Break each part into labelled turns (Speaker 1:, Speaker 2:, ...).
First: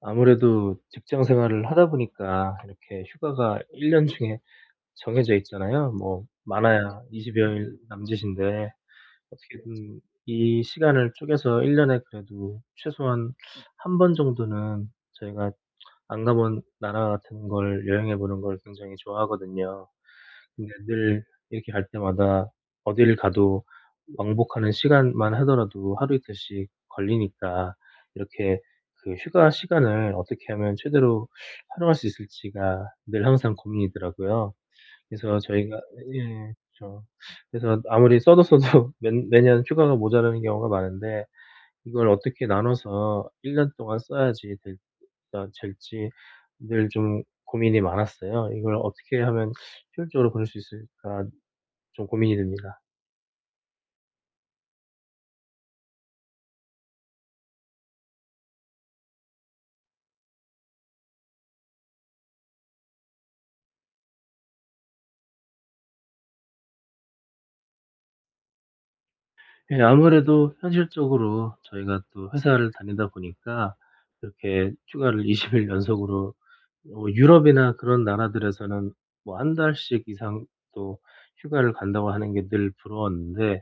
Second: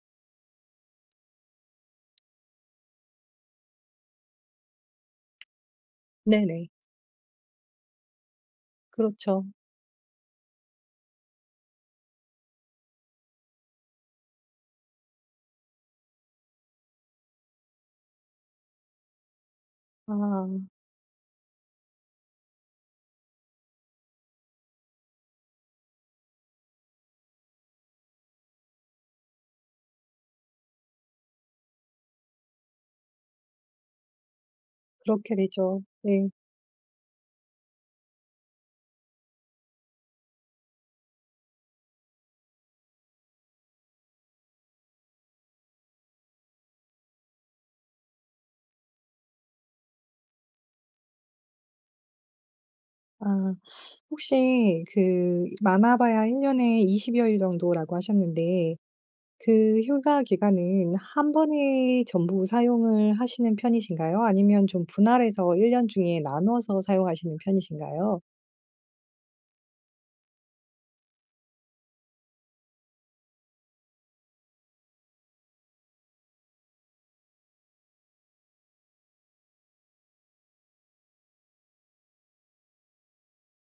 Speaker 1: 아무래도 직장 생활을 하다 보니까 이렇게 휴가가 1년 중에 정해져 있잖아요. 뭐
Speaker 2: 네네.
Speaker 1: 많아야 20 여일 남짓인데
Speaker 2: 그렇죠.
Speaker 1: 어떻게든 이 시간을 쪼개서 1 년에 그래도 최소한 한번 정도는 저희가 안 가본 나라 같은 걸 여행해 보는 걸 굉장히 좋아하거든요.
Speaker 2: 아
Speaker 1: 근데 늘 이렇게 갈 때마다 어딜 가도 왕복하는 시간만 하더라도 하루 이틀씩 걸리니까 이렇게 그 휴가 시간을 어떻게 하면 최대로 활용할 수 있을지가 늘 항상 고민이더라고요.
Speaker 2: 그렇게
Speaker 1: 그래서 저희가,
Speaker 2: 되죠. 네.
Speaker 1: 예 그쵸. 그래서 아무리 써도 써도 매 매년 휴가가 모자라는 경우가 많은데 이걸 어떻게 나눠서 1년 동안 써야지 될까 될지 늘 좀 고민이 많았어요. '이걸 어떻게 하면 효율적으로 보낼 수 있을까.' 좀 고민이 됩니다.
Speaker 2: 아 혹시 그 많아 봐야 일 년에 이십 여일 정도라고 하셨는데 그 휴가 기간은 한 번에 전부 사용을 하시는 편이신가요? 아니면 좀 분할해서 일년 중에 나눠서 사용하시는 편이신가요?
Speaker 1: 예, 아무래도 현실적으로 저희가 또 회사를 다니다 보니까 이렇게 휴가를 20일 연속으로 유럽이나 그런 나라들에서는 뭐 한 달씩 이상 또 휴가를 간다고 하는 게 늘 부러웠는데,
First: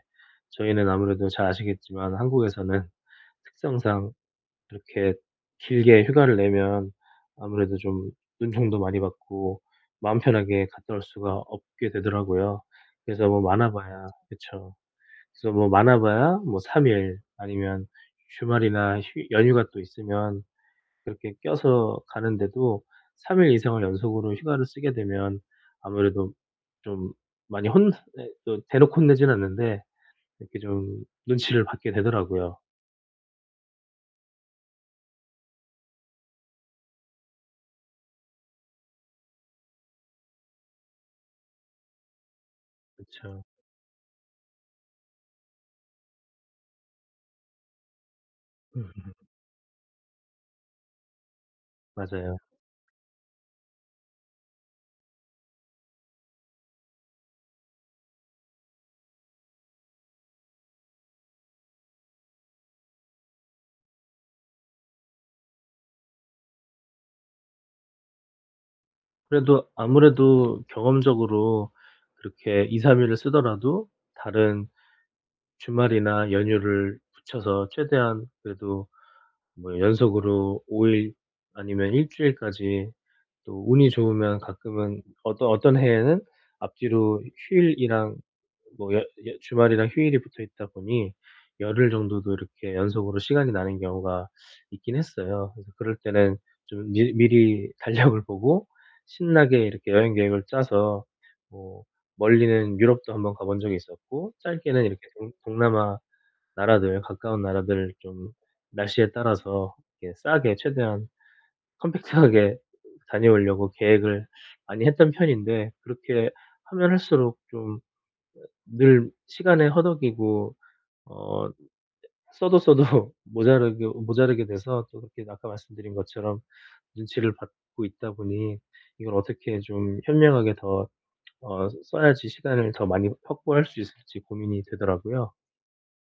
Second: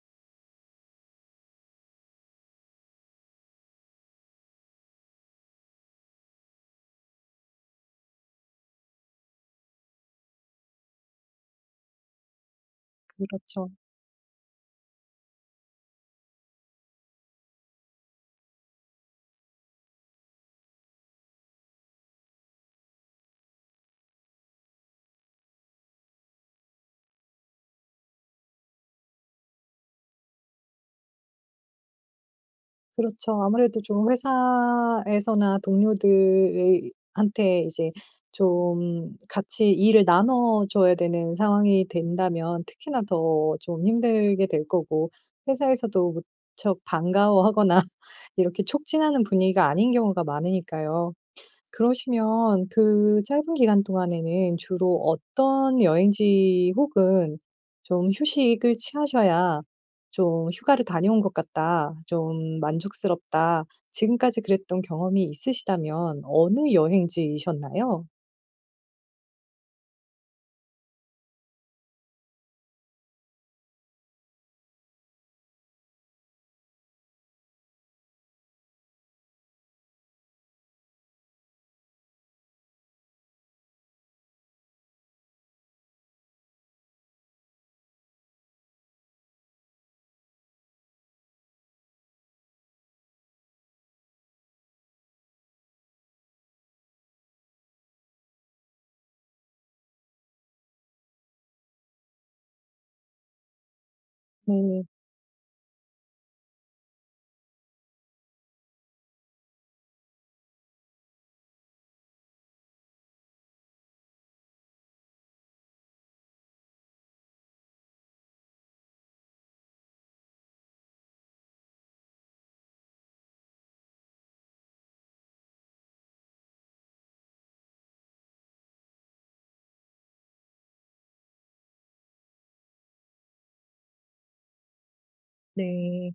Speaker 1: 저희는 아무래도 잘 아시겠지만 한국에서는 특성상 이렇게 길게 휴가를 내면 아무래도 좀 눈총도 많이 받고 마음 편하게 갔다 올 수가 없게 되더라고요. 그래서 뭐
Speaker 2: 그렇죠.
Speaker 1: 많아 봐야, 그쵸. 그래서 뭐 많아 봐야 뭐 3일 아니면 주말이나 휴 연휴가 또 있으면 그렇게 껴서 가는데도 3일 이상을 연속으로 휴가를 쓰게 되면 아무래도 좀 많이 또 대놓고 혼내진 않는데 이렇게 좀 눈치를 받게 되더라고요.
Speaker 2: 그렇죠. 아무래도 좀 회사에서나 동료들 한테 이제 좀 같이 일을 나눠 줘야 되는 상황이 된다면 특히나
Speaker 1: 그렇
Speaker 2: 더 좀 힘들게 될 거고 회사에서도 무척 반가워하거나 이렇게
Speaker 1: 음.
Speaker 2: 촉진하는 분위기가 아닌 경우가 많으니까요.
Speaker 1: 맞아요.
Speaker 2: 그러시면 그 짧은 기간 동안에는 주로 어떤 여행지 혹은 좀 휴식을 취하셔야 좀 '휴가를 다녀온 것 같다. 좀 만족스럽다.' 지금까지 그랬던 경험이 있으시다면 어느 여행지이셨나요?
Speaker 1: 그래도 아무래도 경험적으로 그렇게 2-3 일을 쓰더라도 다른 주말이나 연휴를 붙여서 최대한 그래도 뭐 연속으로 5일 아니면 일 주일까지, 또 운이 좋으면 가끔은 어떤 해에는 앞뒤로 휴일이랑 뭐 여 여 주말이랑 휴일이 붙어 있다 보니 열흘 정도도 이렇게 연속으로 시간이 나는 경우가 있긴 했어요. 그래서 그럴 때는 좀 미 미리 달력을 보고 신나게 이렇게 여행 계획을 짜서 뭐 멀리는 유럽도 한번 가본 적이 있었고, 짧게는
Speaker 2: 네.
Speaker 1: 이렇게 동 동남아 나라들, 가까운 나라들, 좀 날씨에 따라서 이렇게 싸게 최대한 컴팩트하게 다녀오려고 계획을 많이 했던 편인데, 그렇게 하면 할수록 좀 늘 시간에 허덕이고 어 써도 써도 모자르게 모자르게 돼서 또 그렇게 아까 말씀드린 것처럼 눈치를 받고 있다 보니 이걸 어떻게 좀 현명하게 더 써야지 시간을 더 많이 확보할 수 있을지 고민이 되더라고요.
Speaker 2: 네.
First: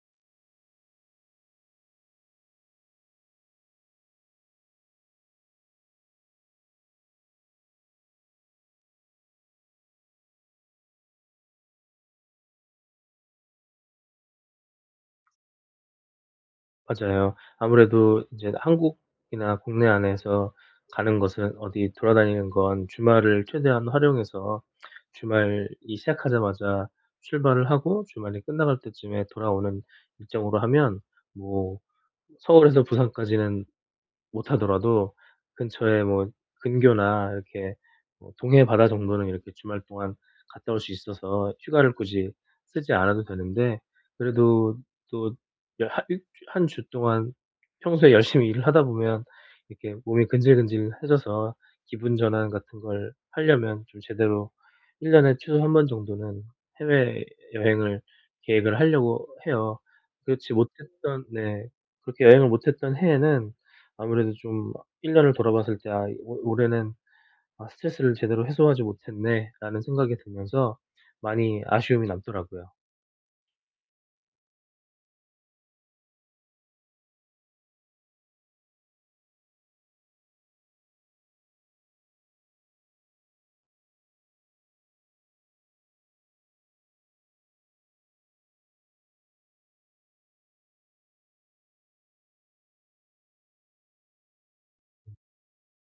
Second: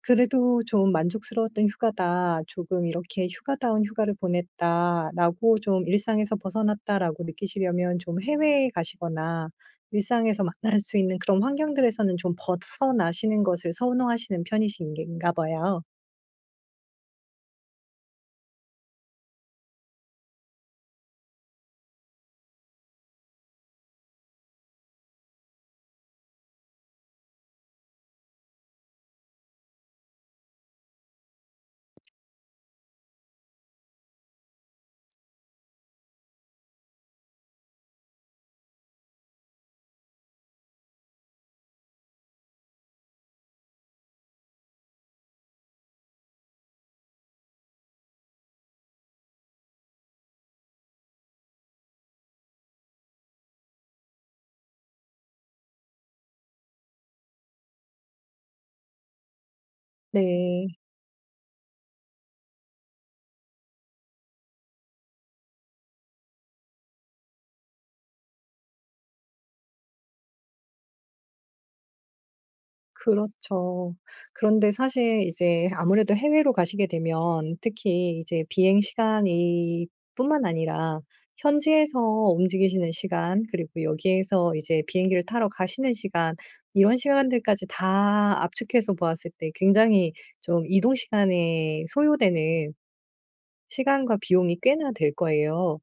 Speaker 2: 그래도 좀 '만족스러웠던 휴가다. 조금 이렇게 휴가다운 휴가를 보냈다.'라고 좀 '일상에서 벗어났다.'라고 느끼시려면 좀 해외에 가시거나 일상에서 만날 수 있는 그런 환경들에서는 좀 벗어나시는 것을 선호하시는 편이신가 봐요.
Speaker 1: 맞아요. 아무래도 이제 한국이나 국내 안에서 가는 것은, 어디 돌아다니는 건 주말을 최대한 활용해서 주말이 시작하자마자 출발을 하고 주말이 끝나갈 때쯤에 돌아오는 일정으로 하면 뭐 서울에서 부산까지는 못하더라도 근처에, 뭐 근교나 이렇게 뭐 동해 바다 정도는 이렇게 주말 동안 갔다 올 수 있어서 휴가를 굳이 쓰지 않아도 되는데, 그래도 또 여 하 일 한 주 동안 평소에 열심히 일을 하다 보면 이렇게 몸이 근질근질해져서 기분 전환 같은 걸 하려면 좀 제대로 1 년에 최소 한 번 정도는 해외여행을 계획을 하려고 해요. 그렇지
Speaker 2: 네.
Speaker 1: 못했던 네. 그렇게 여행을 못했던 해에는 아무래도 좀 1 년을 돌아봤을 때 '아 올 올해는 아 스트레스를 제대로 해소하지 못했네.'라는 생각이 들면서 많이 아쉬움이 남더라고요.
Speaker 2: 그렇죠. 그런데 사실 이제 아무래도 해외로 가시게 되면 특히 이제 비행 시간이 뿐만 아니라 현지에서 움직이시는 시간 그리고 여기에서 이제 비행기를 타러 가시는 시간 이런 시간들까지 다 압축해서 보았을 때 굉장히 좀 이동 시간에 소요되는 시간과 비용이 꽤나 될 거예요.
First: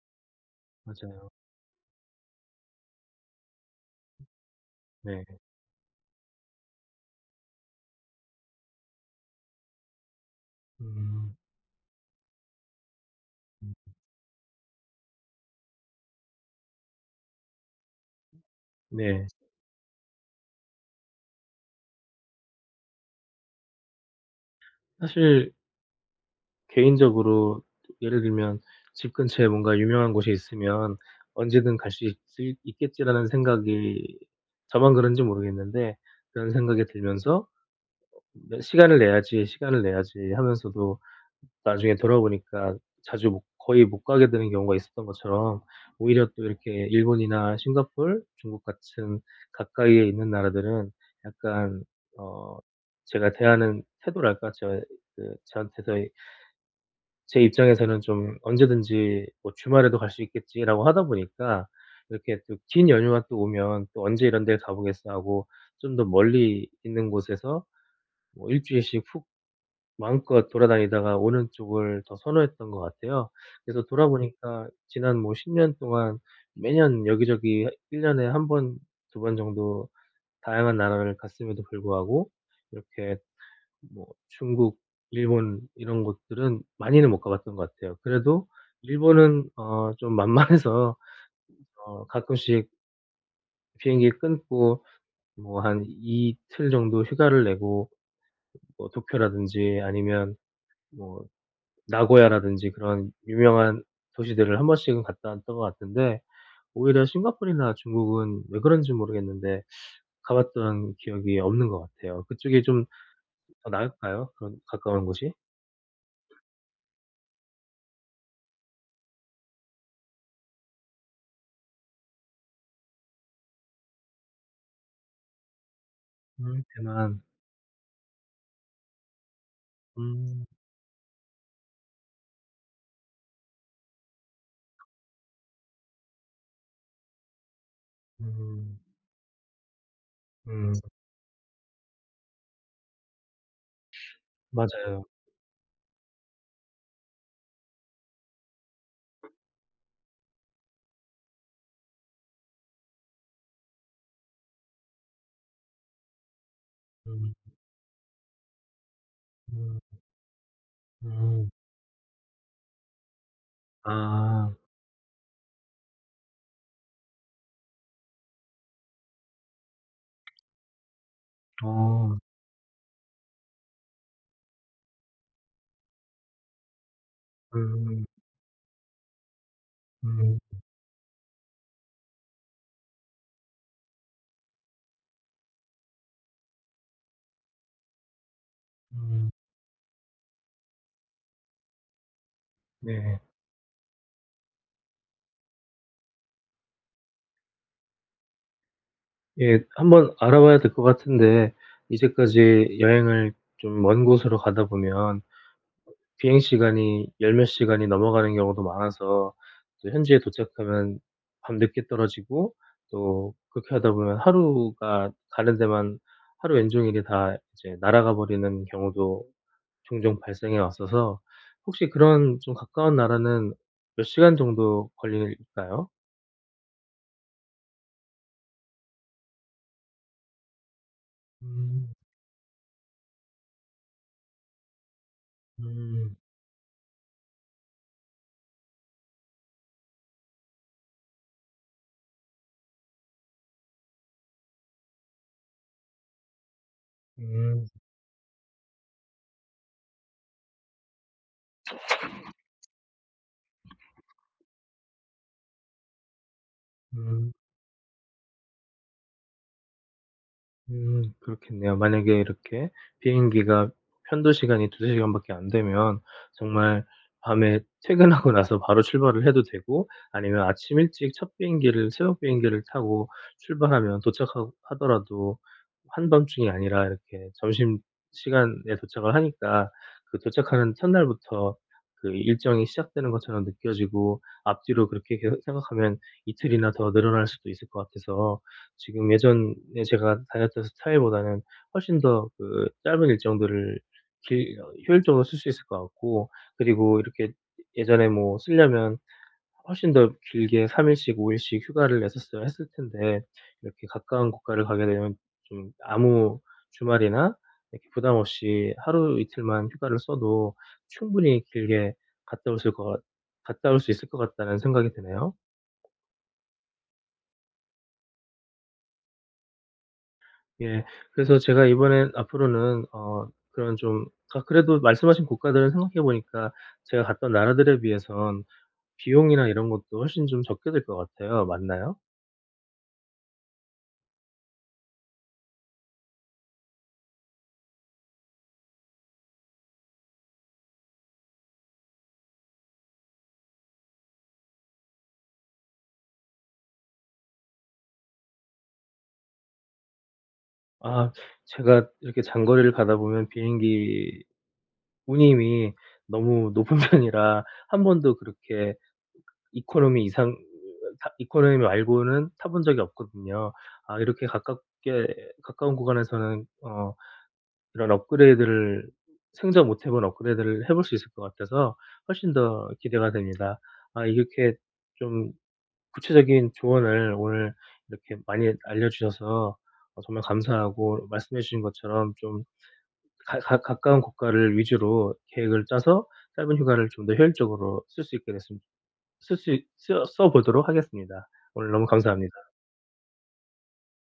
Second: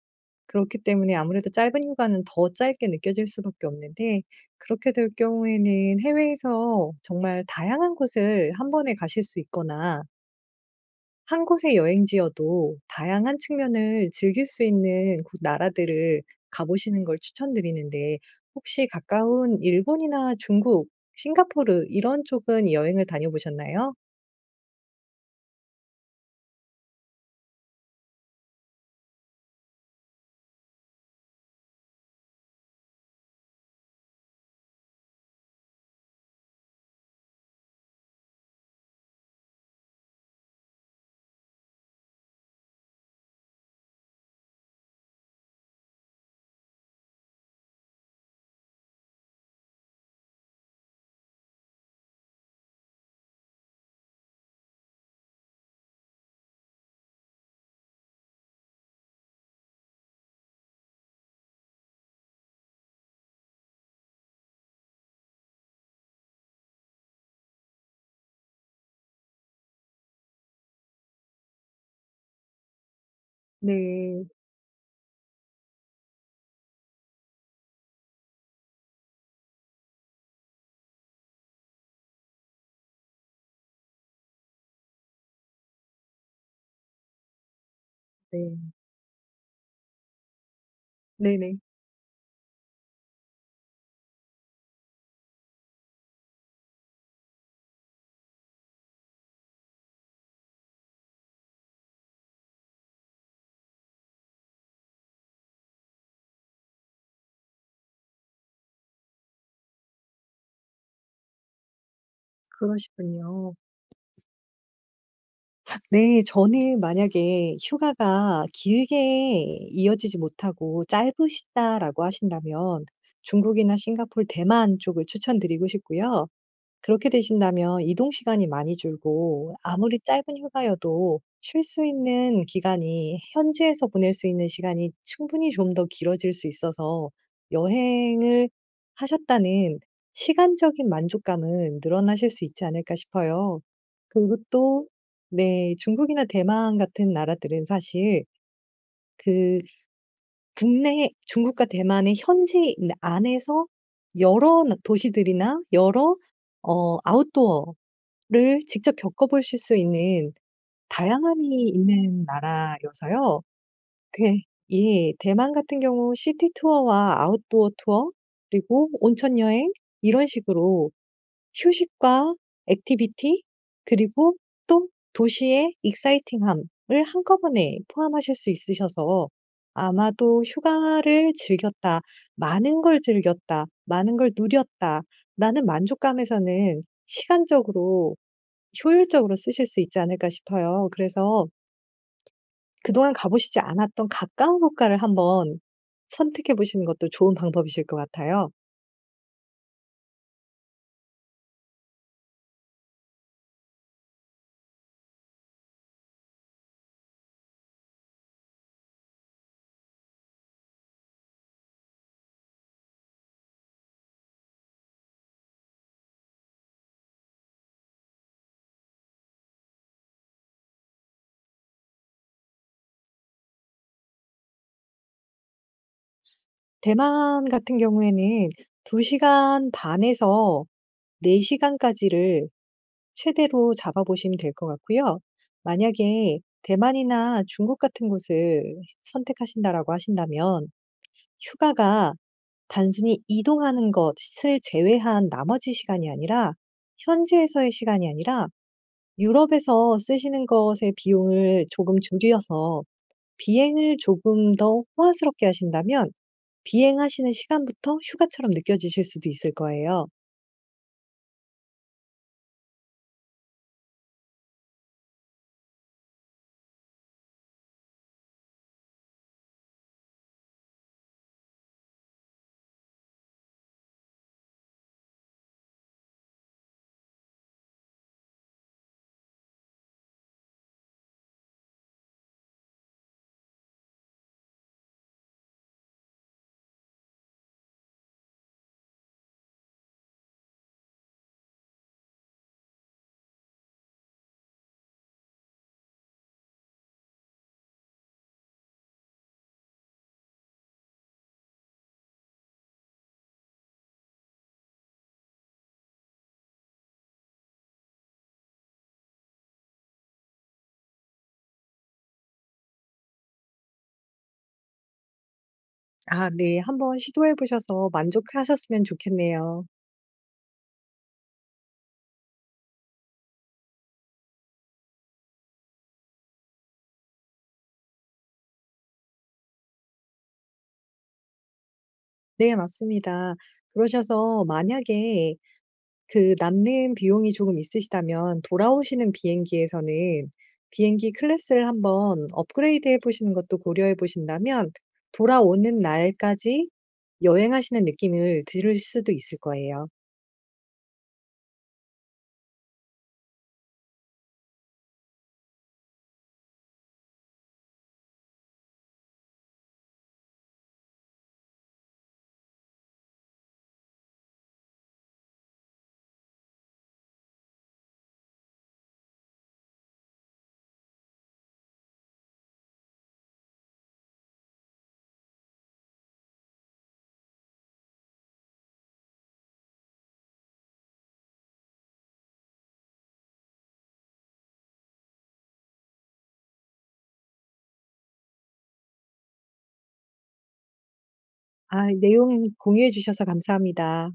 Speaker 2: 그렇기 때문에
Speaker 1: 맞아요.
Speaker 2: 아무래도 짧은 휴가는 더 짧게 느껴질 수밖에 없는데 그렇게 될
Speaker 1: 네.
Speaker 2: 경우에는 해외에서 정말 다양한 곳을 한 번에 가실 수 있거나
Speaker 1: 음.
Speaker 2: 한 곳의 여행지여도 다양한 측면을 즐길 수 있는 그 나라들을 가 보시는 걸 추천드리는데 혹시
Speaker 1: 네.
Speaker 2: 가까운 일본이나 중국, 싱가포르 이런 쪽은 여행을 다녀보셨나요?
Speaker 1: 사실 개인적으로 예를 들면 집 근처에 뭔가 유명한 곳이 있으면 '언제든 갈 수 있을 있겠지.'라는 생각이, 저만 그런지 모르겠는데 그런 생각이 들면서, 네, '시간을 내야지, 시간을 내야지.' 하면서도 나중에 돌아보니까 자주 못 거의 못 가게 되는 경우가 있었던 것처럼, 오히려 또 이렇게 일본이나 싱가포르, 중국 같은 가까이에 있는 나라들은 약간 어 제가 대하는 태도랄까? 제 그 저한테서 제 입장에서는 좀 '언제든지 뭐 주말에도 갈 수 있겠지.'라고 하다 보니까 이렇게 또 긴 연휴가 또 오면 '또 언제 이런 데를 가보겠어.' 하고 좀 더 멀리 있는 곳에서 뭐 주일씩 푹 마음껏 돌아다니다가 오는 쪽을 더 선호했던 것 같아요. 그래서, 네,
Speaker 2: 네.
Speaker 1: 돌아보니까 지난 뭐 10년 동안 매년 여기저기 1 년에 한 번, 두 번 정도 다양한 나라를 갔음에도 불구하고 이렇게 뭐 중국, 일본 이런 곳들은 많이는 못 가봤던 것 같아요. 그래도
Speaker 2: 네.
Speaker 1: 일본은 좀 만만해서
Speaker 2: 네네.
Speaker 1: 가끔씩 비행기 끊고 뭐 한 이틀 정도 휴가를 내고 뭐 도쿄라든지 아니면 뭐 나고야라든지 그런 유명한 도시들을 한 번씩은 갔다 왔던 것 같은데, 오히려 싱가포르나 중국은 왜 그런지 모르겠는데 가 봤던 기억이 없는 것 같아요. 그쪽이 좀
Speaker 2: 그러시군요.
Speaker 1: 더 나을까요? 그런 가까운 곳이?
Speaker 2: 네. 저는 만약에 휴가가 길게 이어지지 못하고 짧으시다라고 하신다면 중국이나 싱가포르, 대만 쪽을 추천드리고 싶고요. 그렇게
Speaker 1: 대만.
Speaker 2: 되신다면 이동 시간이 많이 줄고 아무리 짧은
Speaker 1: 음.
Speaker 2: 휴가여도 쉴 수 있는 기간이 현지에서 보낼 수 있는 시간이 충분히 좀 더 길어질 수 있어서 여행을
Speaker 1: 음.
Speaker 2: 하셨다는
Speaker 1: 음.
Speaker 2: 시간적인 만족감은 늘어나실 수 있지 않을까 싶어요. 그리고 또
Speaker 1: 맞아요.
Speaker 2: 네, 중국이나 대만 같은 나라들은 사실 그 국내 중국과 대만의 현지 안에서 여러 도시들이나 여러
Speaker 1: 음.
Speaker 2: 아웃도어 를 직접 겪어보실 수
Speaker 1: 음.
Speaker 2: 있는 다양함이
Speaker 1: 음.
Speaker 2: 있는 나라여서요. 대
Speaker 1: 아.
Speaker 2: 예. 대만 같은 경우 시티 투어와 아웃도어 투어 그리고 온천 여행 이런 식으로
Speaker 1: 어.
Speaker 2: 휴식과 액티비티 그리고 또 도시의 익사이팅함을 한꺼번에
Speaker 1: 음.
Speaker 2: 포함하실 수 있으셔서
Speaker 1: 음.
Speaker 2: 아마도 '휴가를 즐겼다. 많은 걸 즐겼다. 많은 걸 누렸다.'라는 만족감에서는 시간적으로
Speaker 1: 음.
Speaker 2: 효율적으로 쓰실 수 있지 않을까 싶어요. 그래서 그동안
Speaker 1: 네.
Speaker 2: 가 보시지 않았던 가까운 국가를 한번 선택해 보시는 것도 좋은 방법이실 것 같아요.
Speaker 1: 예. 한번 알아봐야 될 것 같은데 이제까지 여행을 좀 먼 곳으로 가다 보면 비행 시간이 열 몇 시간이 넘어가는 경우도 많아서 또 현지에 도착하면 밤늦게 떨어지고, 또 그렇게 하다 보면 하루가 가는 데만 하루 온종일이 다 이제 날아가 버리는 경우도 종종 발생해 왔어서, 혹시 그런 좀 가까운 나라는 몇 시간 정도 걸릴까요?
Speaker 2: 대만 같은 경우에는 2 시간 반에서 4
Speaker 1: 음.
Speaker 2: 시간까지를 최대로 잡아 보시면 될 것 같고요.
Speaker 1: 음.
Speaker 2: 만약에 대만이나 중국 같은 곳을 선택하신다라고 하신다면 휴가가 단순히 이동하는 것을 제외한 나머지 시간이 아니라
Speaker 1: 음.
Speaker 2: 현지에서의 시간이 아니라 유럽에서 쓰시는 것의 비용을 조금 줄여서 비행을 조금 더 호화스럽게 하신다면 비행하시는
Speaker 1: 음.
Speaker 2: 시간부터 휴가처럼 느껴지실 수도 있을 거예요.
Speaker 1: 그렇겠네요. 만약에 이렇게 비행기가 편도 시간이 두세 시간 밖에 안 되면 정말 밤에 퇴근하고 나서 바로 출발을 해도 되고, 아니면 아침 일찍 첫 비행기를, 새벽 비행기를 타고 출발하면 도착하 하더라도 한밤중이 아니라 이렇게 점심시간에 도착을 하니까 그 도착하는 첫날부터 그 일정이 시작되는 것처럼 느껴지고 앞뒤로 그렇게 계속 생각하면 이틀이나 더 늘어날 수도 있을 것 같아서 지금 예전에 제가 다녔던 스타일보다는 훨씬 더 그 짧은 일정들을 길 어 효율적으로 쓸 수 있을 것 같고, 그리고 이렇게 예전에 뭐 쓰려면 훨씬 더 길게 3 일씩 5 일씩 휴가를 냈었어야 했을 텐데, 이렇게 가까운 국가를 가게 되면 좀 아무 주말이나 이렇게 부담 없이 하루 이틀만 휴가를 써도 충분히 길게 갔다 오실 것 갔다 올 수 있을 것 같다는 생각이 드네요.
Speaker 2: 아 네. 한번 시도해 보셔서 만족하셨으면 좋겠네요.
Speaker 1: 예. 그래서 제가 이번엔 앞으로는 그런 좀, 아 그래도 말씀하신 국가들은 생각해 보니까 제가 갔던 나라들에 비해선 비용이나 이런 것도 훨씬 좀 적게 들 것 같아요. 맞나요?
Speaker 2: 네 맞습니다. 그러셔서 만약에 그 남는 비용이 조금 있으시다면 돌아오시는 비행기에서는 비행기 클래스를 한번 업그레이드해 보시는 것도 고려해 보신다면 돌아오는 날까지 여행하시는 느낌을 들을 수도 있을 거예요.
Speaker 1: 아, 제가 이렇게 장거리를 가다 보면 비행기 운임이 너무 높은 편이라 한 번도 그렇게 이코노미 이상 타 이코노미 말고는 타본 적이 없거든요. 아, 이렇게 가깝게 가까운 구간에서는 이런 업그레이드를 생전 못 해본 업그레이드를 해볼 수 있을 것 같아서 훨씬 더 기대가 됩니다. 아, 이렇게 좀 구체적인 조언을 오늘 이렇게 많이 알려주셔서 정말 감사하고, 말씀해 주신 것처럼 좀 가 가 가까운 국가를 위주로 계획을 짜서 짧은 휴가를 좀 더 효율적으로 쓸 수 있게 됐으면 쓸수써 보도록 하겠습니다. 오늘 너무
Speaker 2: 아,
Speaker 1: 감사합니
Speaker 2: 내용
Speaker 1: 다.
Speaker 2: 공유해 주셔서 감사합니다.